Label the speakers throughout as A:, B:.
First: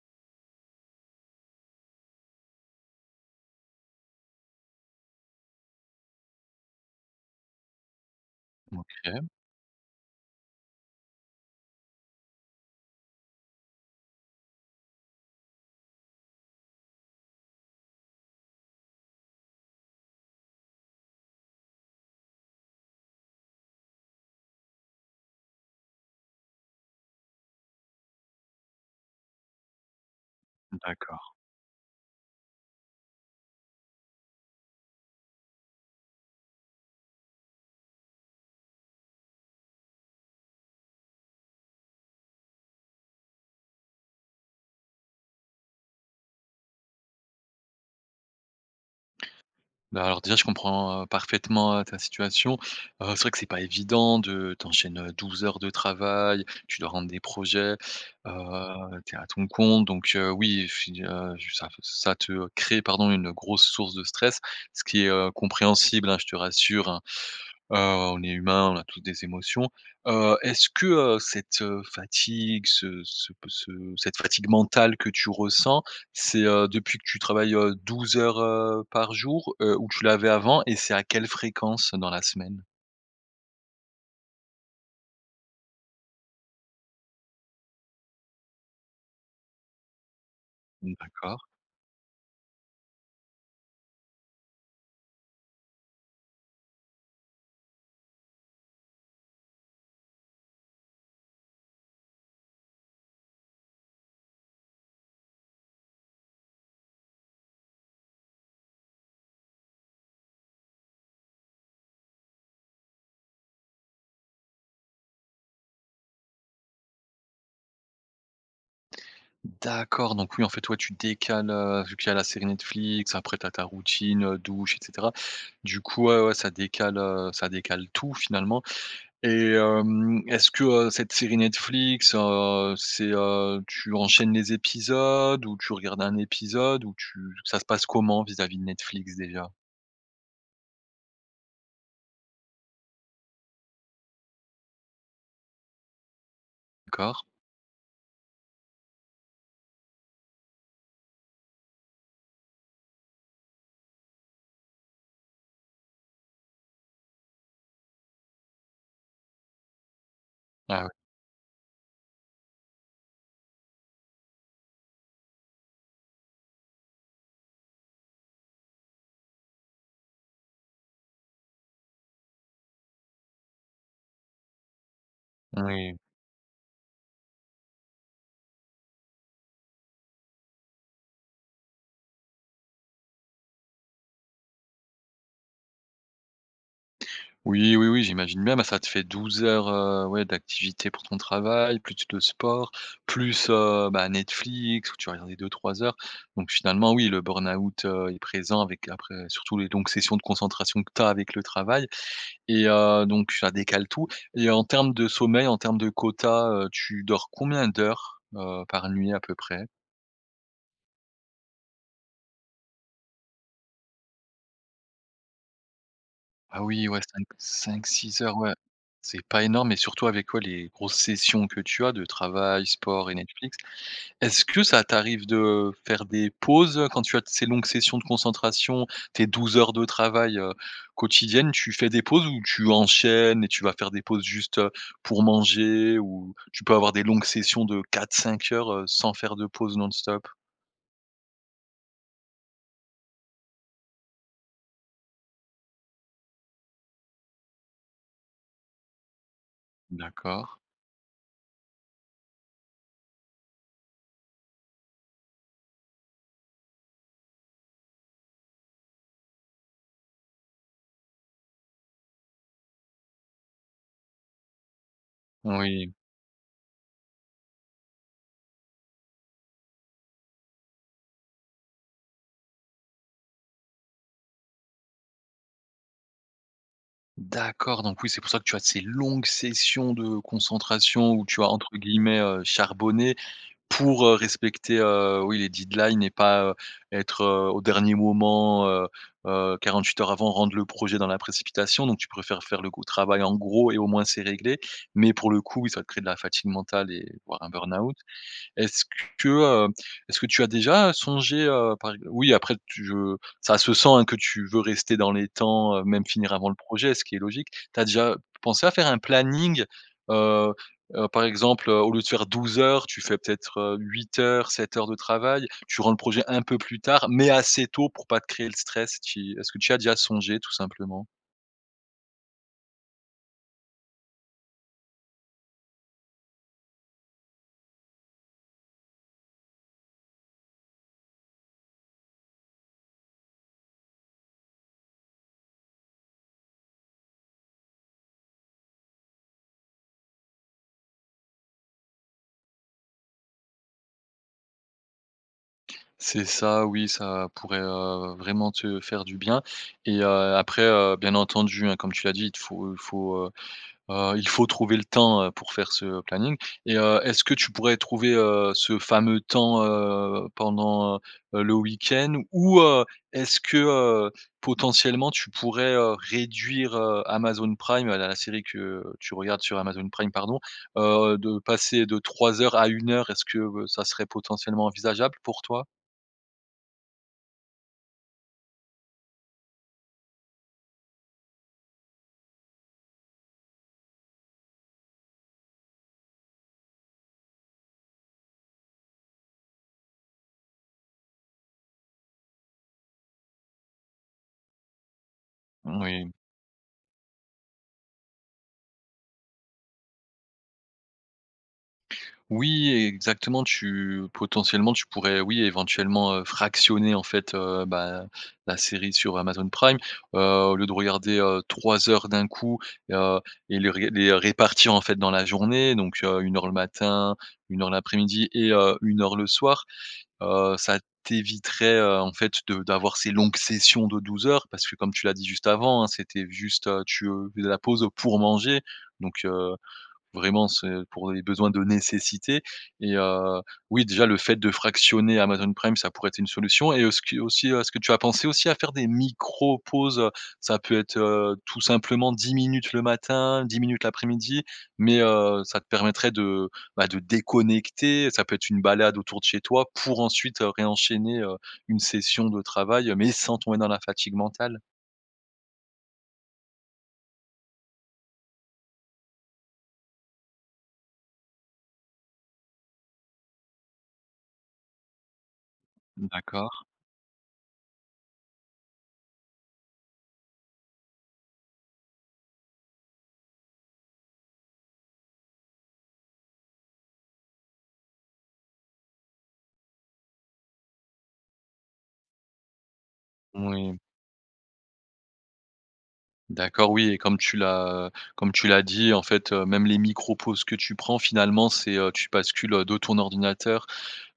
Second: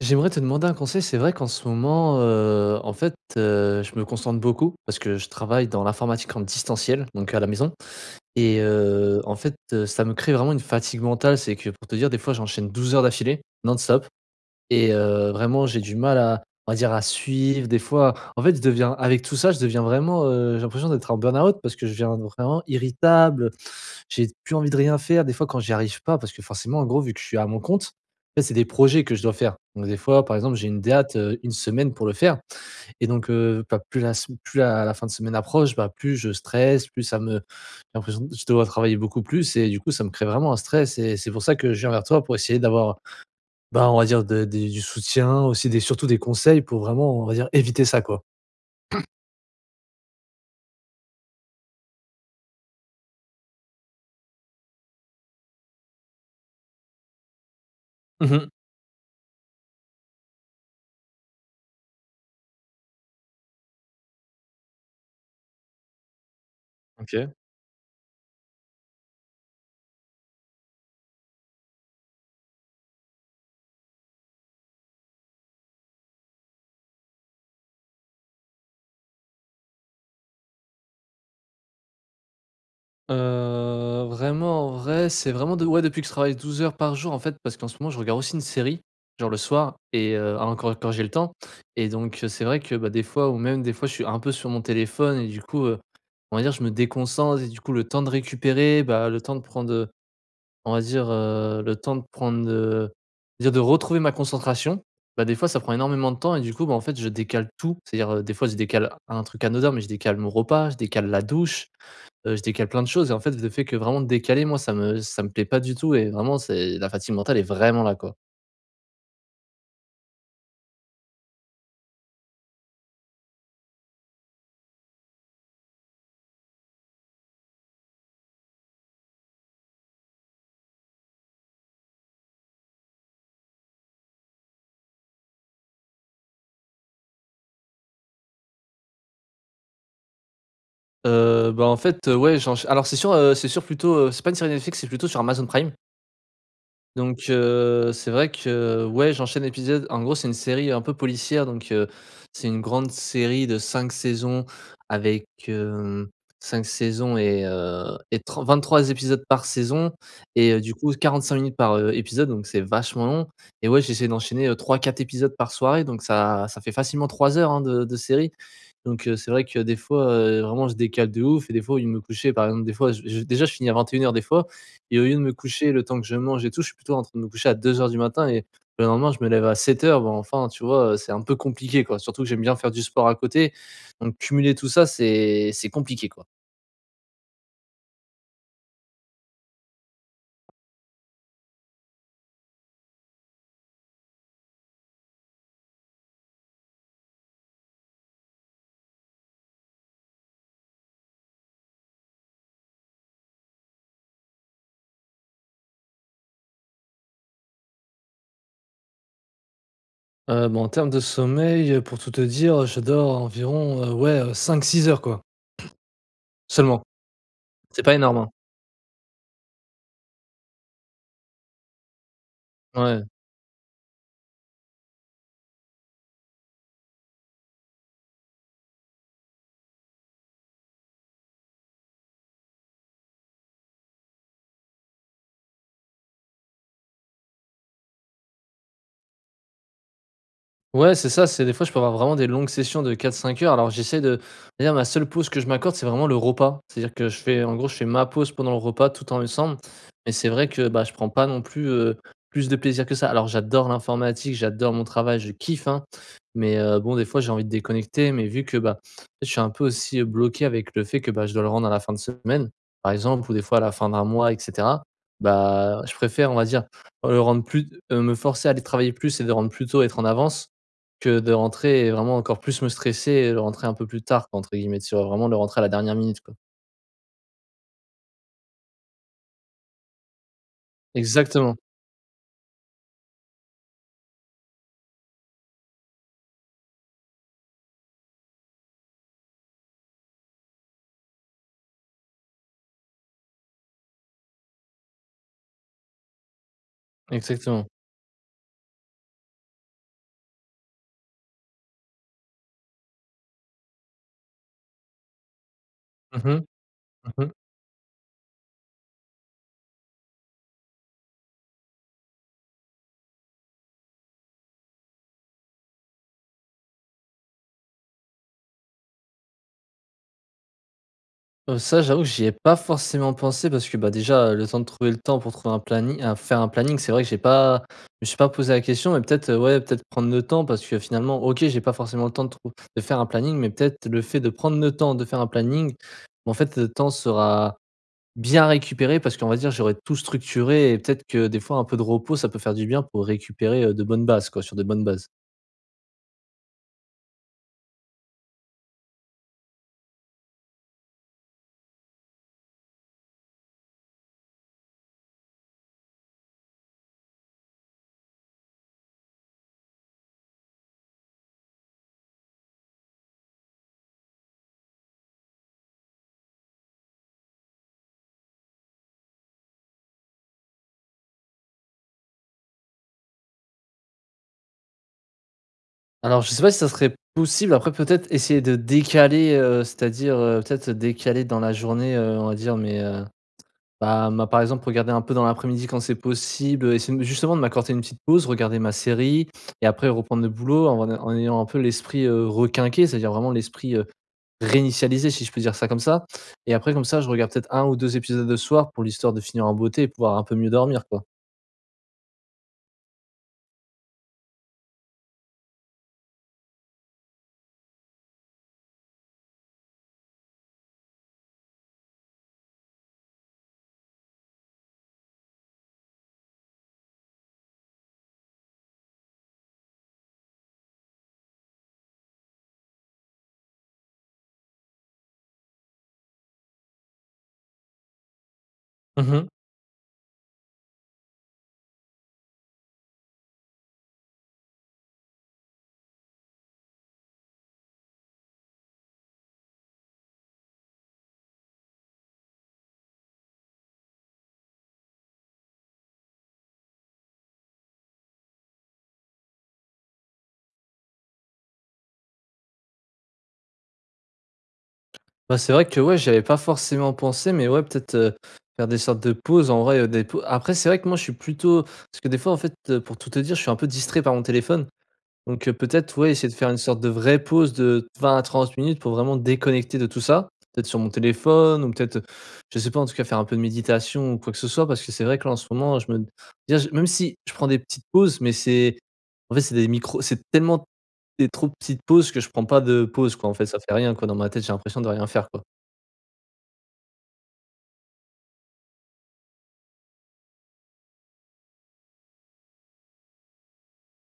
A: J'aimerais te demander un conseil, c'est vrai qu'en ce moment, heu, en fait, heu, je me concentre beaucoup parce que je travaille dans l'informatique en distanciel. Donc à la maison et,
B: Mmh
A: heu,
B: OK.
A: en fait, heu, ça me crée vraiment une fatigue mentale. C'est que, pour te dire des fois j'enchaîne 12 heures d'affilée non stop et heu, vraiment j'ai du mal à, on va dire à suivre des fois. En fait je deviens avec tout ça je deviens vraiment heu j'ai l'impression d'être en burn-out parce que je deviens vraiment irritable heu, j'ai d plus envie de rien faire. Des fois, quand j'y arrive pas, parce que forcément en gros vu que je suis à mon compte, en fait, c'est des projets que je dois faire. Donc des fois, par exemple, j'ai une date,
B: D'accord.
A: heu, 1 semaine pour le faire et donc, heu, pas plus la s plus la la fin de semaine approche, bah, plus je stresse plus ça me j'ai l'impression d je dois travailler beaucoup plus. Et du coup, ça me crée vraiment un stress et c'est pour ça que je viens vers toi pour essayer d'avoir, ben, on va dire de des du soutien aussi des, surtout des conseils pour vraiment, on va dire éviter ça, quoi.
B: Bah, alors déjà je comprends heu, parfaitement, heu, ta situation, heu, c'est vrai que c'est pas évident de tu enchaînes 12 heures de travail, tu dois rendre des projets,
A: Mmh mh.
B: heu, tu es à ton compte, donc, heu, oui f heu, ça f ça te crée pardon une grosse source de stress ce qui est, heu, compréhensible, hein, je te rassure, hein.
A: OK.
B: Heu, on est humain on a tous des émotions. Heu, est-ce que heu, cette fatigue ce ce p ce cette fatigue mentale que tu ressens, c'est heu, depuis que tu travailles heu 12 heures, heu, par jour, heu, où tu l'avais avant et c'est à quelle fréquence dans la semaine?
A: Heu, vraiment en vrai, c'est vraiment de ouais, depuis que je travaille 12 heures par jour en fait parce qu'en ce moment je regarde aussi une série, genre le soir. Et heu encore, heu, quand
B: Mmh
A: j'ai le temps.
B: d'accord.
A: Et donc, heu, c'est vrai que bah des fois ou même des fois je suis un peu sur mon téléphone, heu, et du coup, heu, on va dire je me déconcentre et du coup le temps de récupérer bah, le temps de prendre heu on va dire heu, le temps de prendre heu déjà de retrouver ma concentration. Bah, des fois ça prend énormément de temps et du coup, ben, en fait je décale tout, c'est-à-dire, heu, des fois je décale un truc anodin mais je décale mon repas, je décale la douche, heu, je décale plein de choses et en fait le fait que vraiment décaler moi ça me ça me plaît pas du tout et vraiment c'est la fatigue mentale est vraiment là, quoi.
B: D'accord, donc oui en fait ouais tu décales, heu, vu qu'il y a la série Netflix, après tu as ta routine, heu, douche et cetera. Du coup, ouais, ouais ça décale, heu, ça décale tout finalement. Et hem, est-ce que heu, cette série Netflix heu, c'est heu, tu enchaînes les épisodes, ou tu regardes un épisode, ou tu ça se passe comment vis-à-vis de Netflix déjà?
A: Heu, ben, en fait, heu, ouais j'ench alors c'est sûr heu c'est sûr plutôt heu, c'est pas une série Netflix c'est plutôt sur Amazon prime.
B: D'accord.
A: Donc heu, c'est vrai que ouais j'enchaîne l'épisode. En gros c'est une série un peu policière donc heu, c'est une grande série de 5 saisons avec hem, 5 saisons et heu et tr 23 épisodes par saison et heu, du
B: Ah ouais.
A: coup 45 minutes par heu, épisode donc c'est vachement long. Et ouais j'essaie d'enchaîner, heu 3-4 épisodes par soirée donc ça ça fait facilement 3 heures hein de de série. Donc heu, c'est vrai que des fois, heu, vraiment je décale de ouf et des fois au lieu de me coucher, par exemple des fois j j déjà je finis à 21:00 des fois. Et au lieu de me coucher, le
B: Moui.
A: temps que je mange et tout, je suis plutôt en train de me coucher à 2:00 et le lendemain je me lève à 7:00, bon, enfin tu vois heu, c'est un peu compliqué, quoi. Surtout que j'aime bien faire du sport à côté, donc cumuler tout ça c'est c'est compliqué, quoi.
B: Oui, oui, oui. J'imagine bien. Ben, ça te fait 12 heures, heu, ouais d'activités pour ton travail plus le sport, plus, heu, ben, Netflix où tu vas regarder 2-3 heures. Donc finalement, oui, le burn-out, heu, est présent avec après surtout les longues sessions de concentration que tu as avec le travail. Et, heu, donc ça décale tout. Et en termes de sommeil, en termes de quota, heu, tu dors combien d'heures, heu, par nuit à peu près?
A: Heu, ben, en termes de sommeil, heu, pour tout te dire je dors environ, heu, ouais 5-6 heures quoi.
B: Ah
A: Seulement.
B: oui. Ouais 5-
A: C'est pas énorme,
B: 5-6
A: hein.
B: heures, ouais. C'est pas énorme et surtout avec ouais, les grosses sessions que tu as de travail,
A: Ouais.
B: sport et Netflix. Est-ce que ça t'arrive de faire des pauses quand tu as ces longues sessions de concentration? Tes 12 heures de travail, heu, quotidiennes tu fais des pauses où tu enchaînes et tu vas faire des pauses juste, heu, pour manger ou, tu peux avoir des longues sessions de 4-5 heures, heu, sans faire de pause non-stop?
A: Ouais, c'est ça. C'est des fois je peux avoir vraiment des longues sessions de 4-5 heures. Alors j'essaie de d'ailleurs ma seule pause que je m'accorde c'est vraiment le repas. C'est-à-dire que je fais en gros, je fais ma pause pendant le repas tout en lessemble.
B: Mmh
A: Mais c'est vrai
B: D'accord.
A: que, ben, je prends pas non plus, heu, plus de plaisir que ça. Alors j'adore l'informatique, j'adore mon travail, je kiffe, hein. Mais, heu, bon des fois j'ai envie de déconnecter mais vu que, ben, je suis un peu aussi, heu, bloqué avec le fait que, ben, je dois le rendre à la fin de semaine, par exemple ou des fois à la fin d'un mois et cetera. Bah,
B: Oui.
A: je préfère on va dire, le rendre plus t heu, me forcer à aller travailler plus et de rendre plus tôt et être en avance. Que de rentrer et vraiment encore plus me stresser et le rentrer un peu plus tard quoi entre guillemets, tu vois, vraiment le rentrer à la dernière minute quoi.
B: D'accord donc oui c'est pour ça que tu as ces longues sessions de concentration où tu as
A: Exactement.
B: entre guillemets, heu, «charbonné» pour, heu, respecter, heu, oui les deadlines et pas, heu, être, heu, au dernier moment, heu, heu, 48 heures avant, rendre le projet dans la précipitation, donc tu préfères faire le gros travail en gros et au moins c'est réglé. Mais pour le coup oui ça crée de la fatigue mentale et et voire un
A: Exactement.
B: burn-out. Est-ce que, heu, est-ce que tu as déjà, heu, songé, heu, par ex oui après tu je ça se sent hein que tu veux rester dans les temps, heu, même
A: Mmh
B: finir
A: mh.
B: avant le projet ce qui est
A: Mmh mh.
B: logique. Tu as déjà p pensé à faire un planning, heu, heu, par exemple, heu, au lieu de faire 12 heures tu fais peut-être, heu, 8 heures, 7 heures de travail, tu rends le projet un peu plus tard mais assez tôt pour pas te créer le stress qui est-ce que tu as déjà songé tout simplement?
A: Heu, ça j'avoue j'y ai pas forcément pensé parce que bah déjà, heu, le temps de trouver le temps pour trouver un planning heu, faire un planning c'est vrai que j'ai pas je me suis pas posé la question. Mais peut-être, heu, ouais, peut-être prendre le temps parce que finalement OK, j'ai pas forcément le temps de trouv de faire un planning. Mais peut-être le fait de prendre le temps de faire un planning, ben en fait le temps sera bien récupéré parce qu'on va dire j'aurais tout structuré et peut-être que des fois un peu de repos ça peut faire du bien pour récupérer, heu, de bonnes bases quoi, sur des bonnes bases.
B: C'est ça oui, ça pourrait, heu, vraiment te faire du bien. Et heu, après, heu, bien entendu hein comme tu l'as dit il te faut il faut, heu, il faut trouver le temps, heu, pour faire ce planning. Et heu, est-ce que tu pourrais trouver, heu, ce fameux temps, heu, pendant, heu, le week-end? Ou, heu, est-ce que, heu, potentiellement tu pourrais, heu, réduire, heu, Amazon Prime, la la série que tu regardes sur Amazon Prime pardon. Heu, de passer de 3 heures à 1 heure est-ce que ça serait potentiellement envisageable pour toi?
A: Alors je sais pas si ça serait possible après peut-être essayer de décaler, heu, c'est-à-dire, heu, peut-être, heu, décaler dans la journée, heu, on va dire mais, heu, bah moi par exemple regarder un peu dans l'après-midi quand c'est possible essayer de m justement de m'accorder une petite pause regarder ma série et après reprendre le boulot en ay en ayant un peu l'esprit, heu, requinqué c'est-à-dire vraiment l'esprit, heu, réinitialisé si je peux dire ça comme ça.
B: Moui.
A: Et après comme ça je regarde peut-être 1 ou 2 épisodes le soir pour l'histoire de finir en beauté et pouvoir un peu mieux dormir quoi.
B: Oui exactement tu potentiellement tu pourrais oui, éventuellement fractionner en fait, heu, ben, la série sur Amazon Prime. Heu, au lieu de regarder, heu, 3 heures d'un coup, heu, et les ré les répartir en fait dans la journée donc, heu, 1 heure le matin, 1 heure l'après-midi et heu, 1 heure le soir. Heu, ça t'éviterait, heu, en fait de d'avoir ces longues sessions de 12 heures. Parce que comme tu l'as dit juste avant hein, c'était juste, heu, tu, heu, la pause pour manger
A: Mmh
B: donc,
A: mh.
B: heu, vraiment c'est pour les besoins de nécessité et heu, oui déjà le fait de fractionner Amazon Prime ça pourrait être une solution. Et heu, ce qui heu, aussi est-ce que tu as pensé aussi à faire des micros-pauses? Heu ça peut être heu tout simplement 10 minutes, le matin 10 minutes, l'après-midi mais heu ça te permettrait de bah de déconnecter ça peut être une balade autour de chez toi pour ensuite, heu, réenchaîner, heu, une session de travail, heu, mais sans tomber dans la fatigue mentale?
A: Bah, c'est vrai que, ouais, j'y avais pas forcément pensé. Mais ouais peut-être, heu, faire des sortes de pauses en vrai, heu, des pau après c'est vrai que moi je suis plutôt parce que des fois en fait pour tout te dire, je suis un peu distrait par mon téléphone. Donc, peut-être,
B: Mmh,
A: ouais, essayer de faire une
B: d'accord.
A: sorte de vraie pause de 20 à 30 minutes pour vraiment déconnecter de tout ça. D'être sur mon téléphone ou peut-être, heu, je sais pas en tout cas faire un peu de méditation ou quoi que ce soit. Parce que c'est vrai que là en ce moment je me déjà même si je prends des petites pauses mais c'est en fait, c'est des micros c'est tellement des trop petites pauses, que je prends pas de pause quoi en fait ça fait
B: Moui.
A: rien, quoi, dans ma tête j'ai l'impression de rien faire quoi.
B: D'accord. Oui et comme tu l'as comme tu l'as dit en fait, heu, même les micros pauses que tu prends finalement c'est, heu tu bascules, heu, de ton ordinateur,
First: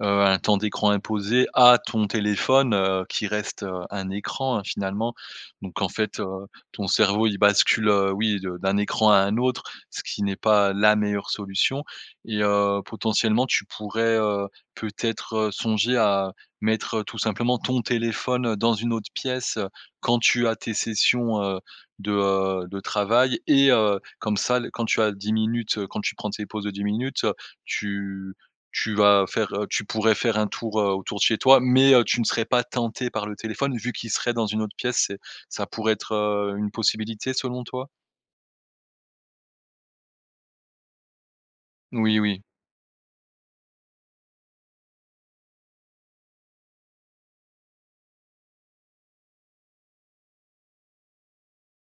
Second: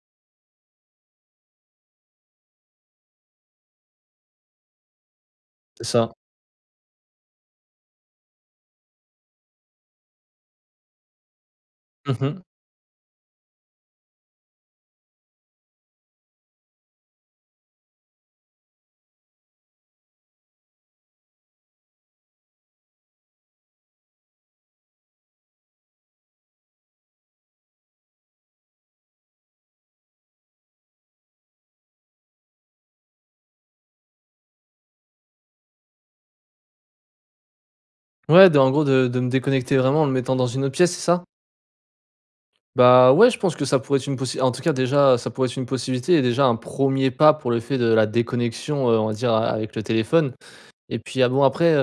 B: heu, à un temps d'écran imposé à ton téléphone, heu, qui reste, heu, un écran, hein, finalement. Donc
A: C'est
B: en
A: ça.
B: fait, heu, ton cerveau il bascule, heu oui de d'un écran à un autre. Ce qui n'est pas la meilleure solution.
A: Mmh
B: Et,
A: mh.
B: heu, potentiellement tu pourrais, heu, peut-être, heu, songer à mettre tout simplement ton téléphone dans une autre pièce, heu, quand tu as tes sessions, heu, de, heu, de travail. Et heu, comme ça le quand tu as 10 minutes quand tu prends tes pauses de 10 minutes, heu, tu tu vas faire, heu tu pourrais faire un tour, heu, autour de chez toi. Mais, heu, tu ne serais pas tenté par le téléphone vu qu'il serait dans une autre pièce. C'est ça pourrait être, heu, une possibilité selon toi?
A: Ouais de en gros de de me déconnecter vraiment en le mettant dans une autre pièce, c'est ça?
B: Oui, oui.
A: Bah, ouais, je pense que ça pourrait être une possi en tout cas déjà ça pourrait être une possibilité et déjà un 1er pas pour le fait de la déconnexion, heu, on va dire a avec le téléphone. Et puis ah bon après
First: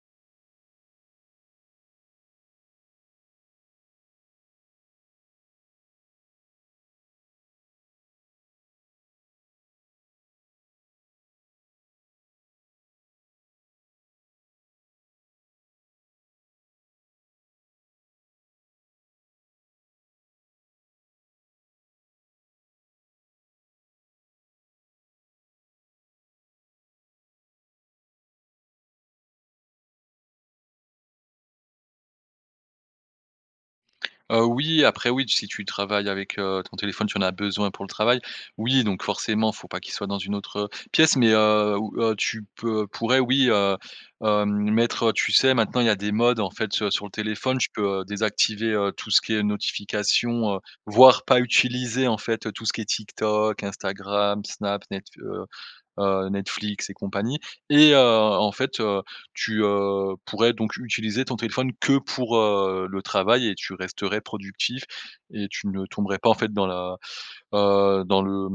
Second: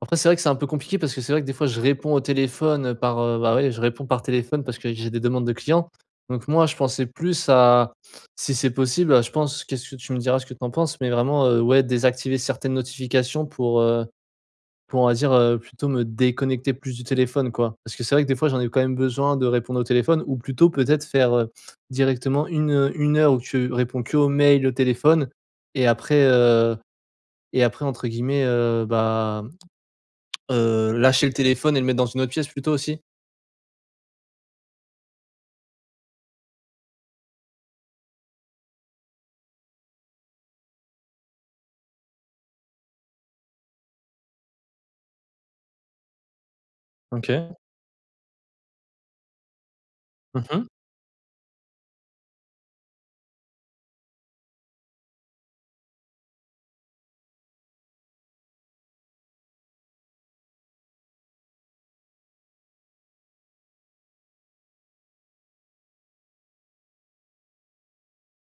A: après c'est vrai que c'est un peu compliqué parce que c'est vrai que des fois je réponds au téléphone, heu, par, heu, bah, ouais je réponds par téléphone parce que j'ai des demandes de clients. Donc moi je pensais plus à, si c'est possible à je pense, qu'est-ce que tu me diras ce que tu en penses. Mais vraiment, heu, ouais, désactiver certaines notifications. Pour, heu, pour on va dire, heu, plutôt me déconnecter plus du téléphone quoi. Parce que c'est vrai que des fois j'en ai quand même besoin de répondre au téléphone ou plutôt peut-être faire, heu, directement une 1 heure où tu réponds qu'aux mails et au téléphone. Et après, heu, et après entre guillemets, heu, bah, heu, «lâcher le téléphone» et le mettre dans une autre pièce plutôt aussi?
B: Heu, oui, après oui si tu travailles avec, heu, ton téléphone tu en as besoin pour le travail, oui donc forcément il faut pas qu'il soit dans une autre pièce mais, heu ou heu, tu p pourrais oui, heu heu, mettre, heu tu sais maintenant il y a des modes en fait, heu, sur le
A: OK.
B: téléphone, tu peux désactiver, heu, tout ce qui est
A: Mmh
B: notification, heu,
A: mh.
B: voire pas utiliser en fait tout ce qui est TikTok, Instagram, Snap, Netfl heu heu, Netflix et compagnie. Et, heu, en fait, heu, tu, heu, pourrais donc utiliser ton téléphone que pour, heu, le travail et tu resterais productif et tu ne tomberais pas en fait dans la heu, dans le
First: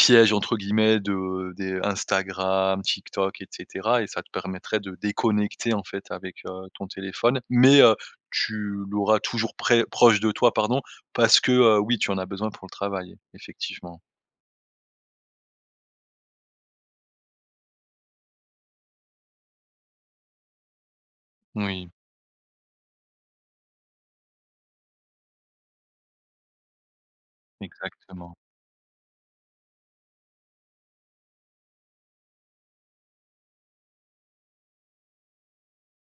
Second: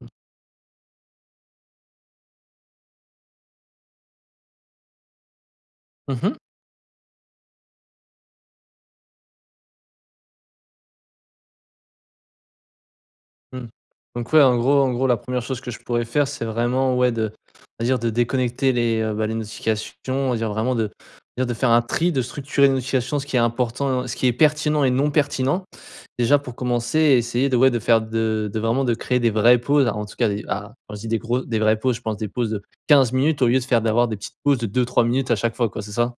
A: Mmh.
B: entre guillemets de des Instagram, Tik Tok et cetera et ça te permettrait de déconnecter en fait
A: Mmh
B: avec,
A: mh.
B: heu, ton téléphone. Mais, heu, tu l'auras toujours près proche, de toi pardon, parce que, heu, oui tu en as besoin pour le travail
A: Mmh.
B: effectivement.
A: Donc ouais en gros en gros la 1re chose que je pourrais faire c'est vraiment ouais de, on va dire de déconnecter les bah, les notifications, on va dire vraiment de, dire de faire un
B: Oui.
A: tri, de structurer les notifications ce qui est important ce qui est pertinent et non pertinent déjà pour commencer. Et essayer de, ouais de faire
B: Exactement.
A: de de vraiment de créer des vraies pauses en tout cas des ah, quand je dis des gro des vraies pauses je pense des pauses de 15 minutes au lieu de faire d'avoir des petites pauses de 2-3 minutes à chaque fois quoi c'est ça?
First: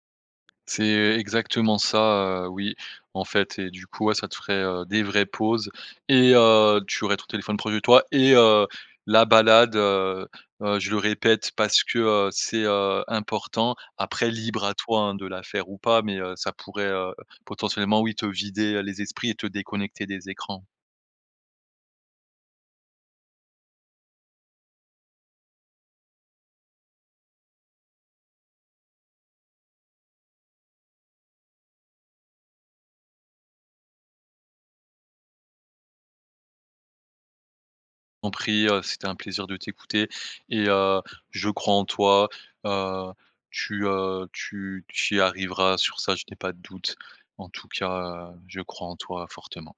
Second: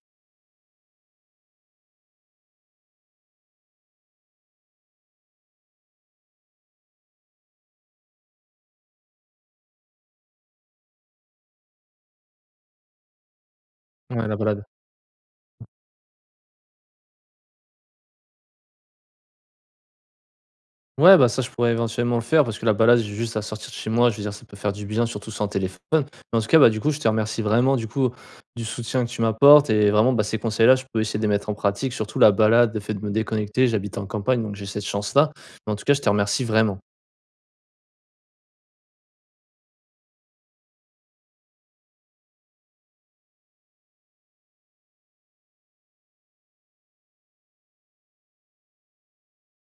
B: C'est exactement ça, heu, oui en fait et du coup, ouais, ça te ferait, heu, des vraies pauses et, heu, tu aurais ton téléphone proche de toi et, heu, la balade, heu heu, je le répète parce que, heu, c'est, heu, important.
A: Ouais
B: Après
A: la balade.
B: libre à toi, hein, de la faire ou pas mais, heu, ça pourrait, heu, potentiellement oui te vider, heu, les esprits et te déconnecter des écrans.
A: Ouais, bah, ça je pourrais éventuellement le faire parce que la balade, j'ai juste à sortir de chez moi je veux dire ça peut faire du bien surtout sans téléphone. Bah, en tout cas, bah, du coup je te remercie vraiment du coup du soutien que tu m'apportes et vraiment, bah, ces conseils là je peux essayer de les mettre en pratique surtout la balade, le fait de me déconnecter. J'habite en campagne donc j'ai cette chance là, mais en tout cas je te remercie vraiment.
B: T'en prie, heu, c'était un plaisir de t'écouter et, heu, je crois en toi, heu, tu, heu tu tu y arriveras sur ça, je n'ai pas de doute, en tout cas, heu, je crois en toi fortement.